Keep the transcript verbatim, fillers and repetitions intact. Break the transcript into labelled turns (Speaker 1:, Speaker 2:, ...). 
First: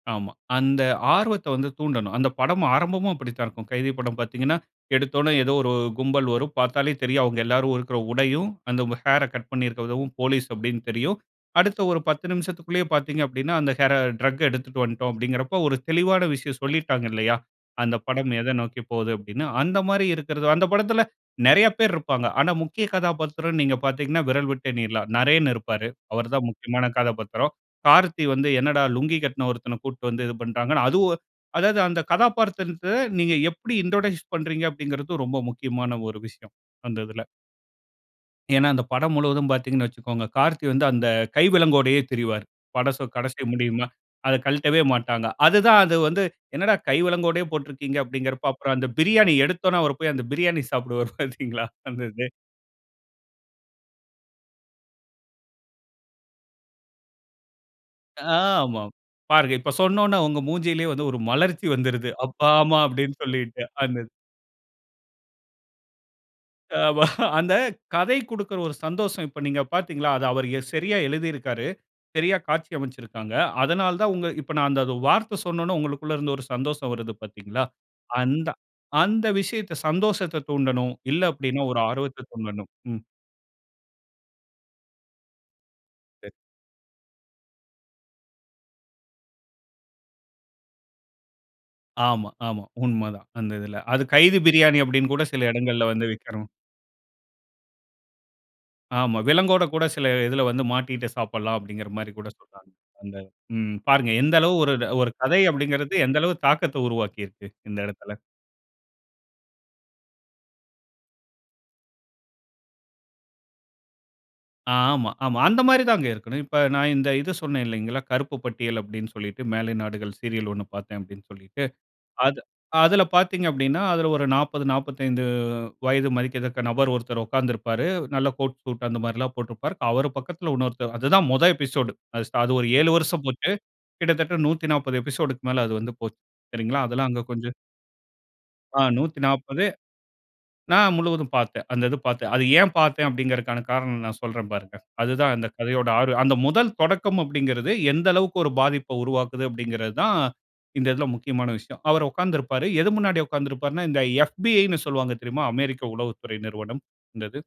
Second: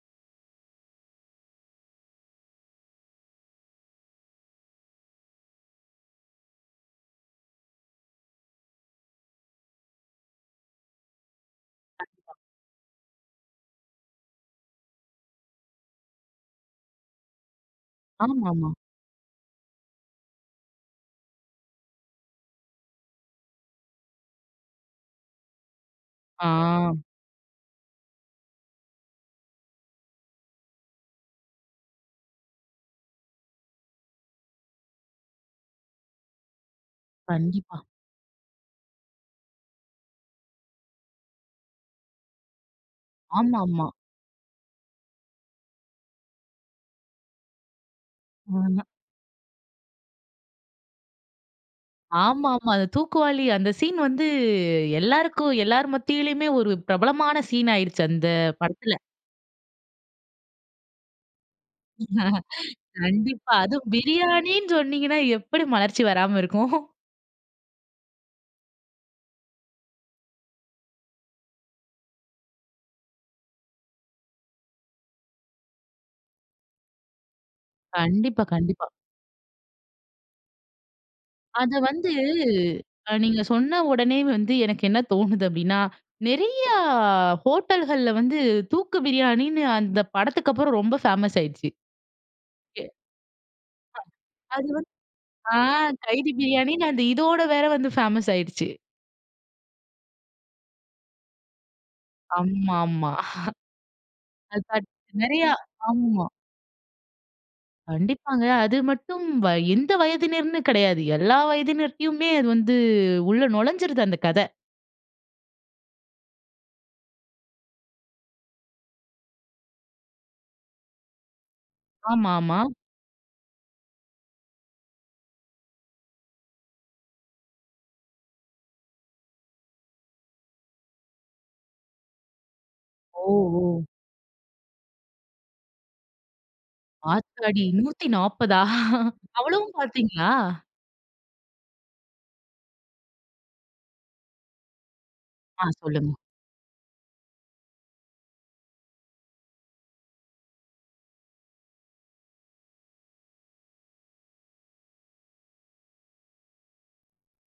Speaker 1: ஆமா. அந்த ஆர்வத்த வந்து தூண்டணும். அந்த படம் ஆரம்பமும் அப்படித்தான் இருக்கும். கைதி படம் பாத்தீங்கன்னா, எடுத்தோன ஏதோ ஒரு கும்பல் வரும் பாத்தாலே தெரியும். அவுங்க எல்லாரும் இருக்கிற உடையும் அந்த ஹேர்ற கட் பண்ணியிருக்கிறதவும் போலீஸ் அப்டின்னு தெரியும். அடுத்த ஒரு பத்து
Speaker 2: கண்டிப்பா.
Speaker 1: நிமிஷத்திக்குள்ளேயே பாத்தீங்க அப்டின்னா, "அந்த ஹேர டிரக் எடுத்துக்கிட்டு வந்துட்டோம்." அப்டின்கிறப்போ ஒரு தெளிவான விஷயம் சொல்லிட்டாங்க இல்லயா? அந்த படம்
Speaker 2: ஆமா,
Speaker 1: எத
Speaker 2: ஆமா.
Speaker 1: நோக்கிபோகுது அப்டின்னு. அந்த மாதிரி இருக்குறது. அந்த படத்தில நெறைய பேர் இருப்பாங்க. ஆனா, முக்கிய கதாபாத்திரம்ன்னு நீங்க பாத்தீங்கன்னா விரல் விட்டு எண்ணிறலாம். நரேன் இருப்பாரு அவர் தான்
Speaker 2: ஆ.
Speaker 1: முக்கியமான கதாபாத்திரம். கார்த்தி வந்து என்னடா லுங்கி கட்ன ஒருத்தன கூட்டிட்டு வந்து இது பண்றாங்க. அதுவும் அதாவது அந்த கதாபாத்திரத்த நீங்க எப்படி இன்ட்ரோடியூஸ் பண்றீங்க அப்டிங்கிறது ரொம்ப முக்கியமான ஒரு விஷயம் அந்த இதில.
Speaker 2: கண்டிப்பா.
Speaker 1: ஏன்னா, அந்த படம் முழுவதும் பாத்தீங்கன்னு வச்சிக்கோங்க, கார்த்தி வந்து அந்த கை விலங்கோடயே திரிவாரு. படம் சொ கடைசி
Speaker 2: ஆமா,
Speaker 1: முடியுமா?
Speaker 2: ஆமா.
Speaker 1: அதை கழட்டவே மாட்டாங்க. அது தான் அது வந்து என்னடா கைவிலங்கோடையே போட்ருக்கிறீங்க அப்டின்கிறப்போ அப்புறம்
Speaker 2: ம்.
Speaker 1: அந்த பிரியாணி எடுத்தவொன்னே, அவர் போய் அந்த பிரியாணி சாப்பிடுவார் பாத்தீங்களா. அந்த இது.
Speaker 2: ஆமா, ஆமா. அந்த தூக்குவாளி அந்த சீன் வந்து எல்லாருக்கும் எல்லார் மத்தியிலயுமே ஒரு பிரபலமான சீன் ஆயிருச்சு அந்த
Speaker 1: ஆ ஆமா.
Speaker 2: படத்துல.
Speaker 1: பாருங்க இப்ப சொன்னவுன்னே உங்க மூஞ்சிலேயே வந்து ஒரு மலர்ச்சி வந்துருது. அப்பா, ஆமான்னு அப்டின்னு
Speaker 2: கண்டிப்பா
Speaker 1: சொல்லிட்டு.
Speaker 2: அதுவும்
Speaker 1: அந்த.
Speaker 2: பிரியாணின்னு சொன்னீங்கன்னா எப்டி மலர்ச்சி வராம இருக்கும்.
Speaker 1: அ ஆமா அந்த கதை குடுக்கிற ஒரு சந்தோஷம் இப்ப நீங்க பாத்தீங்களா? அதை அவர் சரியா எழுதியிருக்காரு. சரியா காட்சி அமைச்சிருக்காங்க. அதனால தான் உங்க இப்ப நான் அந்த வார்த்த சொன்ன உடனே உங்களுக்குள் இருந்து ஒரு சந்தோசம் வருது பாத்தீங்களா?
Speaker 2: கண்டிப்பா,
Speaker 1: அந்த
Speaker 2: கண்டிப்பா.
Speaker 1: அந்த விஷயத்த சந்தோசத்த தூண்டணும். இல்ல, அப்டின்னா
Speaker 2: அத
Speaker 1: ஒரு
Speaker 2: வந்து
Speaker 1: ஆர்வத்த தூண்டணும். ம்.
Speaker 2: நீங்க சொன்ன உடனே வந்து எனக்கு என்ன தோணுது அப்படின்னா
Speaker 1: [unintelligible]
Speaker 2: நெறைய ஹோட்டல்கள்ல வந்து தூக்கு பிரியாணின்னு அந்த படத்துக்கப்புறம் ரொம்ப ஃபேமஸ் ஆயிருச்சு.
Speaker 1: ஆமா, ஆமா
Speaker 2: ஏ.
Speaker 1: உண்மதான் அந்த இதில. அது கைதி
Speaker 2: அது
Speaker 1: பிரியாணி
Speaker 2: வந்து
Speaker 1: அப்டின்னுகூட சில
Speaker 2: ஆ
Speaker 1: இடங்கள்ல வந்து
Speaker 2: கைதி
Speaker 1: விக்கணும்.
Speaker 2: பிரியாணின்னு அந்த இதோடு வேற வந்து ஃபேமஸ் ஆயிடுச்சு.
Speaker 1: ஆமா விலங்கோட கூட சில இதில வந்து மாட்டிக்கிட்டு சாப்பிடலாம் அப்டின்கிற மாரி கூட சொல்றாங்க.
Speaker 2: ஆமா, ஆமா.
Speaker 1: அந்த ம் பாருங்க. எந்த அளவு
Speaker 2: அது
Speaker 1: ஒரு கதை
Speaker 2: நெறையா
Speaker 1: அப்டின்கிறது எந்த
Speaker 2: ஆமா.
Speaker 1: அளவு தாக்கத்த உருவாக்கிருக்கு இந்த இடத்தில.
Speaker 2: கண்டிப்பாங்க அது மட்டும் வ எந்த வயதின்னருன்னு கெடையாது. எல்லா வயதினருமே அது வந்து உள்ள நொழைஞ்சுருது அந்த கதை.
Speaker 1: ஆமா, ஆமா அந்த மாரி தாங்க இருக்கணும். இப்ப நான் இந்த இது சொன்னேன் இல்லைங்களா? கருப்பு பட்டியல் அப்டின்னு சொல்லிட்டு மேலை நாடுகள் சீரியல் ஒண்ணு பார்த்தேன் அப்டின்னு சொல்லிட்டு.
Speaker 2: ஆமா,
Speaker 1: அது
Speaker 2: ஆமா.
Speaker 1: அதில பாத்தீங்க அப்டின்னா அதில ஒரு நாப்பது, நாப்பத்தைந்து வயது மதிக்கத்தக்க நபர் ஒருத்தர் உட்கார்ந்திருப்பாரு. நல்ல கோட் சூட் அந்த மாரிலாம் போட்டிருப்பாரு. அவர் பக்கத்தில இன்னொருத்தர் அது தான் முதல் எபிசோடு அது ச ஒரு ஏழு வருஷம் போச்சு.
Speaker 2: ஓஹோ!
Speaker 1: கிட்டத்தட்ட நூத்தி நாப்பது எபிசோடுக்கு மேல அது வந்து போச்சு. சரிங்களா? அதெல்லாம் அங்க கொஞ்சம்.
Speaker 2: ஆத்தாடி! நூத்தி நாப்பதா
Speaker 1: ஆ நூத்தி நாப்பது
Speaker 2: அவ்ளவும் பார்த்தீங்களா?
Speaker 1: நான் முழுவதும் பாத்தேன். அந்த இது பாத்தேன். அது ஏன் பாத்தேன் அப்டிங்கிறதுக்கான காரணம் நான் சொல்றேன் பாருங்க. அது தான் அந்த
Speaker 2: ஆ
Speaker 1: கதையோட ஆர்
Speaker 2: சொல்லுங்க.
Speaker 1: அந்த முதல் தொடக்கம் அப்படின்கிறது எந்த அளவுக்கு ஒரு பாதிப்பை உருவாக்குது அப்படின்கிறது தான் இந்த இதில முக்கியமான விஷயம். அவரு உட்கார்ந்துருப்பாரு. எது முன்னாடி உட்கார்ந்திருப்பாருன்னா இந்த FBIன்னு சொல்வாங்க தெரியுமா? அமெரிக்க உளவு துறை நிறுவனம். அந்த இது.